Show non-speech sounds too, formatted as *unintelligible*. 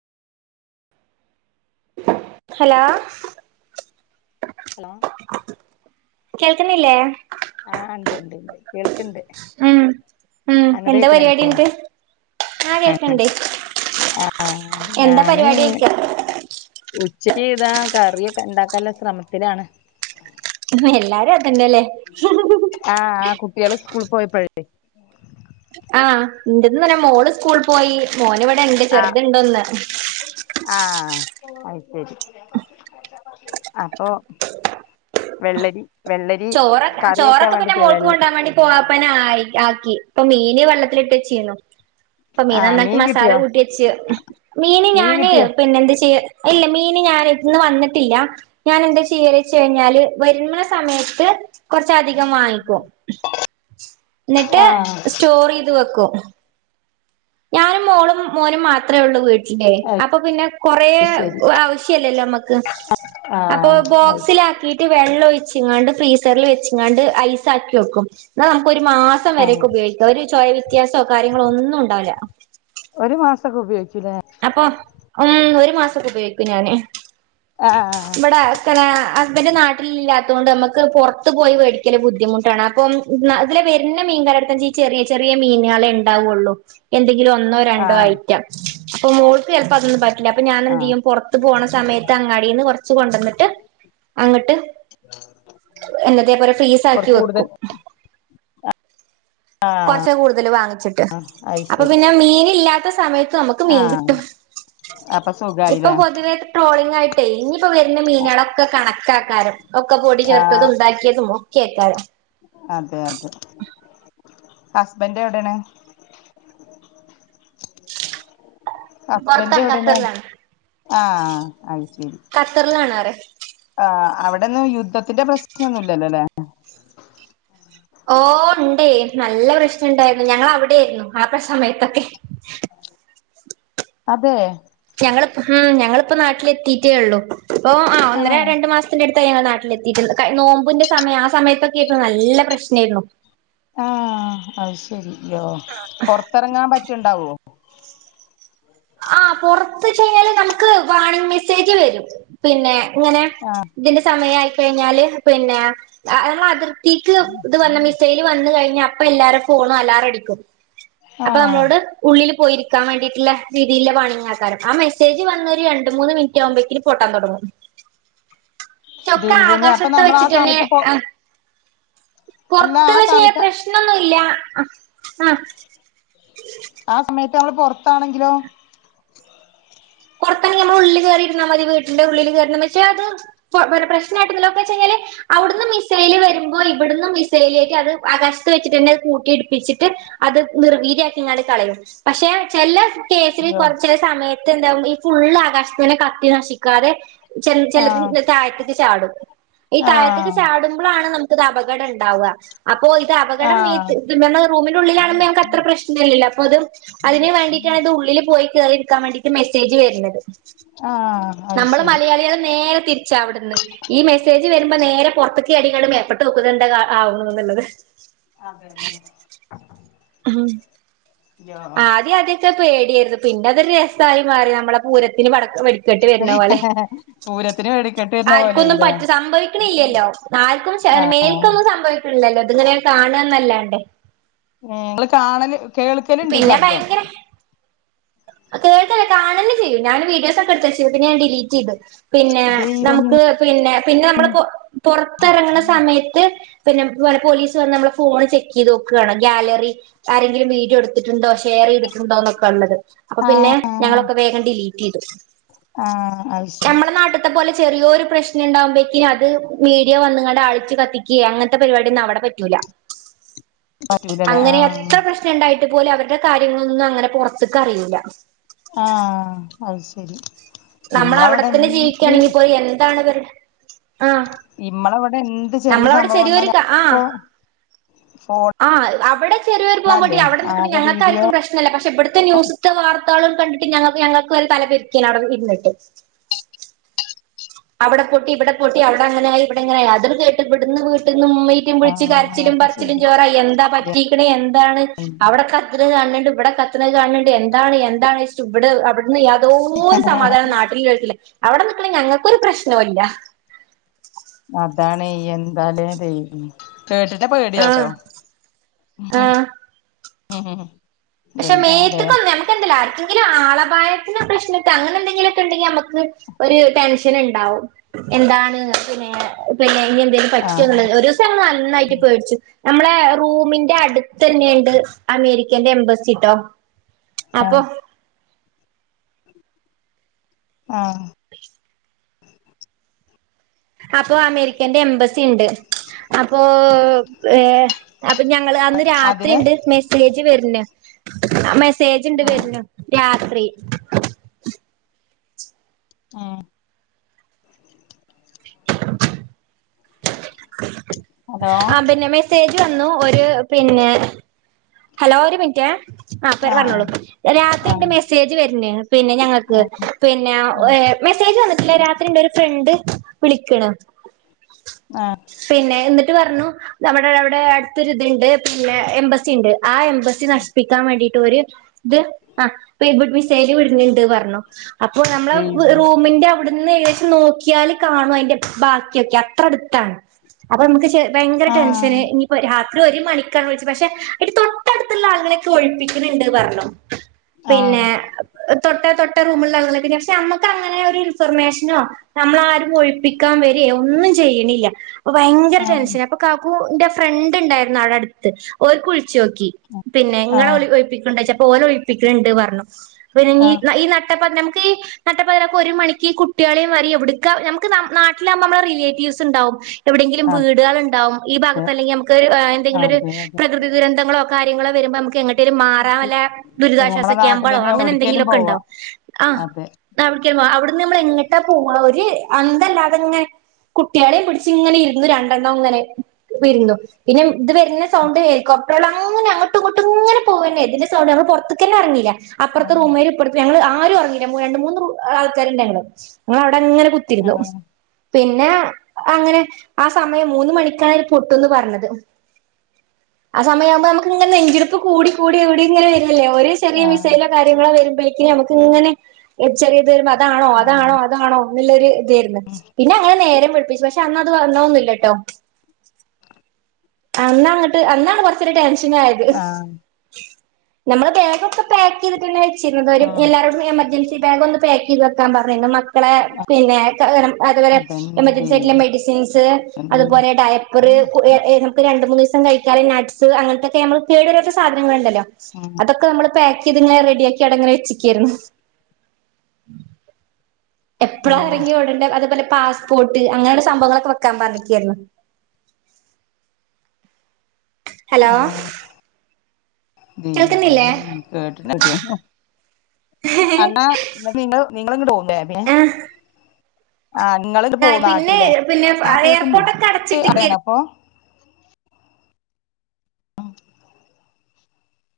Hello? Hello? കേൾക്ക്ണില്ലേ? ആഹ് ഇണ്ട് ഇണ്ട് ണ്ട് കേൾക്ക്ണ്ട് ഉം ഉം അങ്ങട്ട് എന്താ പരിപാടി കേക്ക്ണില്ലേ നട്ട് ആഹ് കേൾക്ണ്ട് ആഹ് ഞാന് എന്താപരിപാടിഒയിക്ക ഉച്ചക്ക് ഇതാ കറിയൊക്കെ ഇണ്ടാക്കാല്ലെ ശ്രമത്തിലാണ് എല്ലാരും അതന്നെല്ലേ ആഹ് കുട്ട്യാള് സ്കൂള് പോയപ്പോഴെ ആഹ് ഇൻ്റതും തന്നെ മോള് സ്കൂൾ പോയി മോന് ഇവിടെ ഇണ്ട് ആഹ് ചെറുത് ഇണ്ടോന്ന് ആഹ് അത് ശരി അപ്പൊ വെള്ളരി വെള്ളരി ചോറ് കറി വെക്കാൻ ചോറൊക്കെ പിന്നെ വേണ്ടിട്ടേ മോൾക്ക് വെള്ള കൊണ്ടാൻ വാണ്ടി പോവാപ്പനെ ആയി ആക്കി ഇപ്പൊ മീനി വെള്ളത്തിലിട്ട് വെച്ചിനു അപ്പൊ മീൻ ആഹ് നന്നാക്കി മസാല കിട്ടിയോ കൂട്ടി വെച്ച് മീന് മീൻ ഞാന് കിട്ടിയോ പിന്നെ എന്ത് ചെയ്യ ഇല്ല മീന് ഞാൻ ഇന്ന് വന്നിട്ടില്ല ഞാൻ എന്താ ചെയീല് ച്ച് കഴിഞ്ഞാല് വരുന സമയ ത്ത് കൊറച്ചധികം വാങ്ങിക്കും ന്നട്ട് ആഹ് സ്റ്റോർ യ്ത് വെക്കും. ഞാനും മോളും മോനും മാത്ര ഒള്ളൂ വീട്ടിൽ. ല്ലേ അത് അപ്പൊ പിന്നെ കൊറ ശരി ആവശ്യല്ലല്ലോ നമ്മക്ക് അപ്പോ ആഹ് അത് ബോക്സിലാക്കി ട്ട് വെള്ള ഒഴിച്ചിങ്ങാണ്ട് ഫ്രീസറിൽ വെച്ചങ്ങാണ്ട് ഐസാക്കി വെക്കും എന്ന നമുക്ക് ഒരു മാസം. ക്കെ ആഹ് വരെക്കെ ഉപയോഗിക്ക ഒരു ചോയ വ്യത്യാസൊ കാര്യങ്ങളോ ഒന്നും ഉണ്ടാല്ല. ഒരു മാസൊക്കെ ഉപയോഗിക്കുല്ലേ അപ്പൊ ഉം ഒരു മാസൊക്കെ ഉപയോഗിക്കും ഞാന് ആഹ് ഇവിടാ ഹസ്ബൻഡ് നാട്ടിൽ ഇല്ലാത്തൊണ്ട് നമക്ക് പൊറത്ത് പോയി മേടിക്കല് ബുദ്ധിമുട്ടാണ്. അപ്പം ഇതിലെ വരുന്ന മീൻ കാരെ അടുത് ഈ ചെറിയ ചെറിയ മീനുകളെണ്ടാവൊള്ളൂ. എന്തെങ്കിലും ഒന്നോ രണ്ടോ ആഹ് ഐറ്റം അപ്പൊ മോൾക്ക് ചെലപ്പോ അതൊന്നും പറ്റില്ല അപ്പൊ ഞാനെ എന്ത് ആഹ് ചെയ്യും പൊ ത്ത് പോണ സമയത്ത് അങ്ങാടിന്ന് കൊറച്ച് കൊണ്ടന്നിട്ട് അങ്ങട്ട് എന്നത്തെ പോലെ ഫീസ് കൊറ ആക്കി കൂടുതൽ വെക്കും കൊറച്ച് കൂടുതൽ വാങ്ങിച്ചിട്ട് അത് അപ്പൊ ശരി പിന്നെ മീൻ ഇല്ലാത്ത സമയത്ത് നമുക്ക് മീൻ ആഹ് കിട്ടും. അപ്പൊ സുഖായിലേ ട്രോളിംഗ ആയിട്ട് ഇഞ്ഞിപ്പോ വരുന്ന മീനൊളൊക്കെ കണക്കാകരം ഒക്കെ പൊടി ചേർത്തതും ആഹ് ഉണ്ടാക്കിയതും ഒക്കെ ആക്കാരം അതെ അതെ ഹസ്ബൻഡ് എവിടെയാണ് ഹസ്ബൻറ് പുറത്താണ് എവിടേണ് ഖത്തറിലാണ് ആഹ് അത് ശരി ഖത്തറിലാണ്റിയെ ആഹ് അവിടോന്നും യുദ്ധത്തിന്റെ പ്രശ്നം ഒന്നും ഇല്ലൊലലേ ഓ ഉണ്ടേ നല്ല പ്രശ്നംഉണ്ടായിരുന്നു ഞങ്ങൾ അവിടെ ആയിരുന്നു ആ സമയത്തൊക്കെ അതെ ഞങ്ങളി ഉം ങ്ങളിപ്പ നാട്ടിലെത്തിട്ടേ ഒള്ളു. അപ്പൊ ആഹ് ഒന്നര രണ്ടു മാസം ത്തിടുത്ത ഞങ്ങൾ നാട്ടിലെത്തിയിട്ടൊള്ളു നോമ്പിന്റെ സമയം ആ സമയത്തൊക്കെ നല്ല പ്രശ്നായിരുന്നു. ആഹ് അത് ശരി യൊ പൊറത്തിറങ്ങാൻ പറ്റ്ണ്ടാവോ? ആഹ് പൊറത്ത്ച്ച് കഴിഞ്ഞാല് നമുക്ക് വാണിംഗ് മെസ്സേജ് വരും. പിന്നെ ഇങ്ങനെ ആഹ് ഇതിന്റെ സമയയിക്കഴിഞ്ഞാല് പിന്നെ ആഹ് നമ്മളെ അതിർത്തിക്ക് ഇത് വന്ന മിസൈൽ വന്ന് കഴിഞ്ഞ അപ്പ എല്ലാര ഫോണും അലാറ അടിക്കും. അപ്പൊ ആഹ് നമ്മളോട് ഉള്ളില് പോയിരിക്കാൻ വേണ്ടീട്ടിള്ള *unintelligible* പണിയുന്ന ആൾക്കാരും ആ മെസ്സേജ് വന്നൊരു രണ്ട്, മൂന്ന് മിനിറ്റ് ആകുമ്പോക്കിനു പൊട്ടാൻ തൊടങ്ങും പക്ഷെ ഒക്കെ ദൈവമേ അപ്പൊ ആകാശത്ത് നമ്മൾ ആ വെച്ചിട്ടന്നെ സമയത്ത് പോ ആഹ് അല്ല പൊറത്ത് ആ പക്ഷേ സമയത്ത് പ്രശ്നൊന്നുല്ല്യാ ആഹ് ആഹ് ആ സമയത്ത് നമ്മള് പൊറത്താണെങ്കിലോ പൊറത്താണെങ്കി നമ്മള് ഉള്ളില് കേറി രുന്നാ മതി വീട്ടിന്റെ ഉള്ളില് കേറി നിന്നാ പക്ഷേ അത് പ പ്ര പ്രശ്നായിട്ട് എന്തല്ലോക്കെ ചെയ്യല് അവിടുന്ന് മിസൈല് വരുമ്പോ ഇവിട്ന്ന് മിസൈലേറ്റിഅത് ആകാശത്ത് വച്ചിട്ട് തന്നെത് കൂട്ടിയിടിപ്പിച്ചിട്ട് അത് നിർവീര്യാക്കി ങ്ങാട് കളയും പക്ഷെ ചെല കേസില് അയ്യോ കൊറച്ച് സമയത്ത് എന്താ ഈ ഫുള്ള് ആകാശത്തന്നെ കത്തി നശിക്കാതെ ചെൽ ചെലത് ആഹ് നെ താഴ്ത്ത്ക്ക് ചാടും ഈ താഴ്ത്തക്ക് ആഹ് ചാടുമ്പഴാണ് നമുക്ക് ഇത് അപകടം ഇണ്ടാവുക അപ്പൊ ഇത് അപകടം ആഹ് മീത് ഇത് മേന്ന് റൂമിന്റെ ഉള്ളിലാണുമ്പോ ഞമ്മക്ക് അത്ര പ്രശ്നുല്ലല്ല അപ്പൊത് അതിന് വേണ്ടി ക്കത് ഇത് ഉള്ളില് പോയിട്ട് കേറി എടുക്കാൻ വേണ്ടിട്ട് മെസ്സേജ് വെരുന്നത് ആഹ് അത് നമ്മള് ശരി മലയാളികള് നേരെ തിരിച്ചാ അവിടുന്ന് ഈ മെസ്സേജ് വരുമ്പോ നേരെ പുറത്ത്ക്ക് ചാടി ങ്ങള് മേപ്പട്ട് നോക്കുന്നണ്ട് എന്തക്ക ആ ആകുന്നു എന്നുള്ളത് അതെന്നെ *unintelligible* പക്ഷെ പേടിയാരുന്നു പിന്ന അതൊരു രസായി മാറി നമ്മളെ പൂരത്തിന് വടക്ക് വെടി ക്കെട്ട് വെരുന്ന പോലെ പൂരത്തിന് വെടിക്കെട്ട് വരുന്ന ആർക്കൊന്നും പോലെയില്ലേ പറ്റി സംഭവിക്കണില്ല്യല്ലോ ആർക്കും ചേ ആഹ് മേൽക്കൊന്നും സംഭവിക്കില്ലല്ലോ ഇതുങ്ങനെ കാണന്നല്ലാണ്ടേ ഏഹ് നമ്മള് കാണല് കേൾക്കല്ണ്ട് പിന്നെ ശബ്ദം കേൾക്കേല്ല കാണന്നെ ചെയ്യും ഞാന് വീഡിയോസൊക്കെ എടുത്തവച്ചു പിന്നെ ഞാൻ ഡിലീറ്റെയ്ത് പിന്നെ ദൈവമേ നമുക്ക് പിന്നെ പിന്നെ നമ്മള് പൊ പൊറത്തെറങ്ങണ സമയത്ത് പിന്നെ വല്ല പോലീസ് വന്ന് നമ്മളെ ഫോണ് ചെക്ക് ചെയ്ത് നോക്കുകാണ് ഗാലറി ആരെങ്കിലും വീഡിയോ എടുത്തിട്ടുണ്ടോ ഷെയറെ യ്തിട്ടുണ്ടോന്നൊക്കെള്ളത് അപ്പൊ പിന്നെ ആഹ് ഞങ്ങളൊക്കെ വേഗം ഡിലീറ്റെയ്തു ആഹ് അത് ശരി ത്തെപോലെ ചെറിയൊരു പ്രശ്നുണ്ടാകുംപേക്ക് അത് മീഡിയ വന്നുങ്ങാണ്ട ആളിച്ച് കത്തിക്കുക അങ്ങത്തെ പരിപാടി ഒന്നവടെ പറ്റു റ്റൂല്ല പറ്റൂലല്ലേ അങ്ങനെ എത്ര ആഹ് പ്രശ് നുണ്ടായിട്ട് പോലും അവരുടെ കാര്യങ്ങളൊന്നും അങ്ങനെ പൊറത്ത്ക്ക് അറിയൂല്ല ആഹ് അത് ശരി ഇമ്മളവിടെ നമ്മളവിടെത്തന്നെ ജീവിക്കാണെങ്കി പോലും എന്താണ് ഇവരുടെ ആഹ് ഇമ്മളവിടെ എന്ത് ചെറിയ നമ്മളവിടെ സംഭവം ചെറിയൊരു വന്നാലു ആഹ് അപ്പൊ ആഹ് അവിടെ ചെറിയൊരു ബോംബ് പൊട്ടി ഫോണല്ലേ അവിടെ നിക്കണ ആകെ വീഡിയോ ഞങ്ങക്കാരിക്കും പ്രശ് ന്നുല്ല പക്ഷെ ഇവിടുത്തെ ന്യൂസത്തെ വാർത്തകള് കണ്ടിട്ട് ഞങ്ങൾക്ക് ഞങ്ങൾക്ക് വരെ തല പെരിക്കലാ അവിടെ ഇരിന്നിട്ട് അവിട പൊട്ടി ഇവിട പൊട്ടി അവിട അങ്ങനെയായി ഇവിടെ ഇങ്ങനെയായി അതുംകേട്ട് ഇവിടന്ന് വീട്ട്ന്ന് ഉമ്മയും യും വിളിച്ച് ആഹ് കരച്ചിലും അത് പറിച്ചിലും ശരി ജോറായി എന്താ പറ്റീക്കണേ എന്താണ് അവിടക്ക *unintelligible* കാണണ്ണ്ട്ഇവിടെ കത്തണത് കാണണ്ണ്ട് എന്താണ് എന്താണ് സ് ഇവടെ അവ ഇന്ന് യാതോരു സമാധാനം നാട്ടിലുള്ളോർക്കില്ല അവിട നിക്കണ ഞങ്ങക്കൊരു പ്രശ്നോംല്ല അതാണേയ് എന്താല്ലേ ദൈവമേ കേട്ടിട്ട് ആഹ് പേടിയാവുട്ടോ ആഹ് *inaudible* പക്ഷെ എന്താലേ മേത്തക്കൊന്നും നമുക്ക് എന്തല്ലാ ആർക്കെങ്കിലും ആളപായത്തിന് പ്രശ്നട്ട് അങ്ങനെ എന്തെിലൊക്കെ ഇണ്ടെങ്കി നമ്മക്ക് ഒരു ടെൻഷനിണ്ടാവും എന്താണ് പിന്നെ പിന്നെ ഇനി എന്തേങ്കിലും പറ്റിയോ ആഹ് ന്നുള്ളത് ഒരു ഇത്തവണ നന്നായിട്ട് പേടിച്ചു നമ്മളെ റൂമിന്റെ അടുത്തന്നെണ്ട് അമേരിക്കേന്റെ എംബസി സിട്ടോ അപ്പൊ ആഹ് ആഹ് അപ്പോ അമേരിക്കെന്റെ എംബസിണ്ട് അപ്പോ ഏഹ് അപ്പൊ ഞങ്ങള് അന്ന് രാത്രി അതിന് ഇണ്ട് മെസ്സേജ് വെരണ് ആ മെസ്സേജ് ഇണ്ട് ഉം വെര്ണ് രാത്രി ഏഹ് *inaudible* ഹലോ ആഹ് പിന്നെ മെസ്സേജ് വന്നു ഒര് പിന്നെ ഹലോ ഒരു മിനിറ്റേ ആഹ് പേര് പറഞ്ഞോളൂ രാത്രി ഇണ്ട് ആഹ് മെസ്സേജ് വരണ് പിന്നെ ഞങ്ങക്ക് ആഹ് പിന്നെ ആഹ് ഏഹ് മെസ്സേജ് വന്നിട്ടില്ല രാത്രി ഇന്റൊര് ഫ്രണ്ട് വിളിക്കണ്. ആഹ് പിന്നെ എന്നിട്ട് പറഞ്ഞു നമ്മടെ അവിടെ അടുത്തൊരിതിണ്ട് പിന്നെ എംബസി ഇണ്ട്. ആ എംബസി നശിപ്പിക്കാൻ വേണ്ടീ ട്ടൊര് ഇത് ആഹ് ബെ ഇവിട് മിസൈല് വിട്ണെണ്ട് പറഞ്ഞു. അപ്പോ നമ്മള ദൈവം റൂമിന്റെ അവിടു ന്ന് ഏകദേശം നോക്കിയാല് കാണും അയ്ന്റെ ബാക്കിയൊക്കെ അത്ര അടുത്താണ്. അപ്പൊ നമുക്ക് ശെ ഭയങ്കര ആഹ് ടെൻഷന് ഇനിയിപ്പോ രാത്രി ഒരു മണിക്കാണ് വിളിച്ചത് പക്ഷെ എന്നിട്ട് തൊട്ടടുത്തുള്ള ആളുകളേക്കെ ഒഴിപ്പി‌ക്കിണിണ്ട് പറഞ്ഞു പിന്നേ ആഹ് തൊട്ടേ തൊട്ടേ റൂമിലാളുകള് പിന്നെ പക്ഷെ നമ്മുക്കങ്ങനെ ഒരു ഇൻഫർമേഷനോ നമ്മളാരും ഒഴിപ്പിക്കാൻ വരേ ഒന്നും ചെയ്യണില്ല അപ്പ ഭയങ്കര ആഹ് ടെൻഷന അപ്പൊ കാക്കൂന്റെ ഫ്രണ്ട് ഇണ്ടായിരുന്ന് അവടടുത്ത് ഓൽക്ക് വിളിച്ചോ‌ ക്കി പിന്നെ ഇങ്ങളെ ആഹ് ഒലി ഒഴിപ്പിക്കണണ്ടോച്ചപ്പൊ ഓലെ ഒഴിപ്പിക്കണെണ്ട് പറഞ്ഞു പിനെന്നീ ആഹ് ന ഈ നട്ടപ്പാതിര നമുക്കീ നട്ടപ്പാതിരാക്ക് ഒരു മണിക്ക് കുട്ടികളെയും വാരി എവിടക്കാ ഞമുക്ക് നം നാട്ടിലാകുമ്പോ നമ്മടെ റിലേറ്റീവ്സിണ്ടാവും. എവിടെങ്കിലും വീടുകളെണ്ടാവും ഈ അതെ ഭാഗത്തല്ലെങ്കി നമുക്ക് ഏഹ് എന്തെങ്കിലൊര് അതെ പ്ര അതെ ദുരന്തങ്ങളോ കാര്യങ്ങളോ വരുമ്പൊ നമുക്കെങ്ങ ട്ടേലും മാറാൻല്ല ദുരിതാശ്വാസ നമ്മളെ ക്യാമ്പളോ നാട്ടിലെന്നെ അങ്ങനെ എവിടക്കേലും എന്തെങ്കിലൊക്കെ പോവാ ഇണ്ടാവും ആഹ് അതെ ന്നവിട്ക്കുമ്മ അവിടുന്ന് നമ്മള് എങ്ങട്ടാ പോവാ ഒര് അന്തല്ലാതിങ്ങനെ കുട്ടികളെയും പിടിച്ചിങ്ങനെ ഇരുന്നു രണ്ടണ്ണോം ഇങ്ങനെ ഇരുന്നു പിന്നെ ഇത് വരുന്ന സൗണ്ട് കേൾക്കും ഇവിടൊള്ള അങ്ങനെ അങ്ങട്ടും ഇങ്ങട്ടും ഇങ്ങനെ പോവന്നേ ഇതിന്റെ സൗണ്ട് ഞങ്ങള് പൊറത്തിക്കന്നെ ഇറങ്ങയില്ല അപ്പറത്ത ആഹ് റൂമ്മാര് അപ്പറത്ത് ഞങ്ങള് ആരും ഒറങ്ങിയില്ല മൂ രണ്ട് മൂന്ന് റൂം ആൾക്കാരിണ്ട് ഞങ്ങള് ഞങ്ങളവിടങ്ങനെ കുത്തിരുന്നു ആഹ് പിന്നാ അങ്ങനെ ആ സമയം മൂന്ന് മണിക്കാണ് ഇത് പൊട്ടൂന്ന് പറഞ്ഞത് ആ സമയാവുമ്പൊ നമു‌ക്കിങ്ങനെ നെഞ്ചിടിപ്പ് കൂടി കൂടി കൂടി ഇങ്ങനെ വര്കല്ലേ ഒര് ചെറിയ ആഹ് മിസൈലൊ കാര്യങ്ങളാ വരുമ്പഴേക്ക് നമു‌ക്കിങ്ങനെ ചെറിയത് വരുമ്പോ അതാണോ അതാണോ ആഹ് അതാണോ എന്നിള്ളൊര് ഇതേര്ന്ന് പിന്നെ അങ്ങനെ നേരം വെളിപ്പിച്ച് പക്ഷെ അന്നത് വന്നോന്നും ഇല്ലട്ടൊ അന്നങ്ങട്ട് അന്നാണ് കൊറച്ചൊര് ടെൻഷനായത്. ആഹ് നമ്മള് ബേഗൊക്കെ പാക്ക് ചെയ്തിട്ടന്നെ വെച്ചിരുന്നത് അവര് ആഹ് എല്ലാരോടും എമർജൻ സി ബാഗ് ഒന്ന് പാക്ക് ചെയ്ത് വെക്കാൻ പറഞ്ഞിരുന്നു മക്കളെ പിന്നെ *unintelligible* അതുവരെ അതന്നെ എമർജൻസി ആയിട്ടുള്ള ദൈവമേ മെഡിസിൻസ് അതുപോലെ ഡയപ്പറ് ഉം *unintelligible* രണ്ട് മൂന്ന് ദിവസം കഴിക്കാള്ള നട്സ് അങ്ങനത്തക്കെ നമ്മള് കേടു വരാത്ത സധനങ്ങളിണ്ടല്ലോ ഉം അതൊക്കെ നമ്മള് പാക്ക് ചെയ്തിങ്ങനെ റെഡിയാക്കി അവിടിങ്ങനെ വെച്ചെക്കേയിരുന്ന് എപ്പഴാ എറങ്ങി ഓടണ്ട അതുപോലെ പാസ്പോർട്ട് അങ്ങനെയുള്ള സംഭവങ്ങളൊക്കെ വെക്കാൻ പറഞ്ഞിക്കായിരുന്നു ഹലോ ഉം കേൾക്കുന്നില്ലേ ദൈവമേ *unintelligible* അന്ന നിങ്ങള് നിങ്ങളിങ്ങട് പോന്നു ബേ ബെ ആഹ് ആഹ് നിങ്ങളിണ് പിന്നെ പോനാട്ടീലെ പിന്നെ ആഹ് കേൾ‌ക്കിണ്ട്. എയർപോർട്ടൊക്കെ *unintelligible* അടച്ചിട്ടിക്കായിരുന്നു അറിയണോ ഇപ്പൊ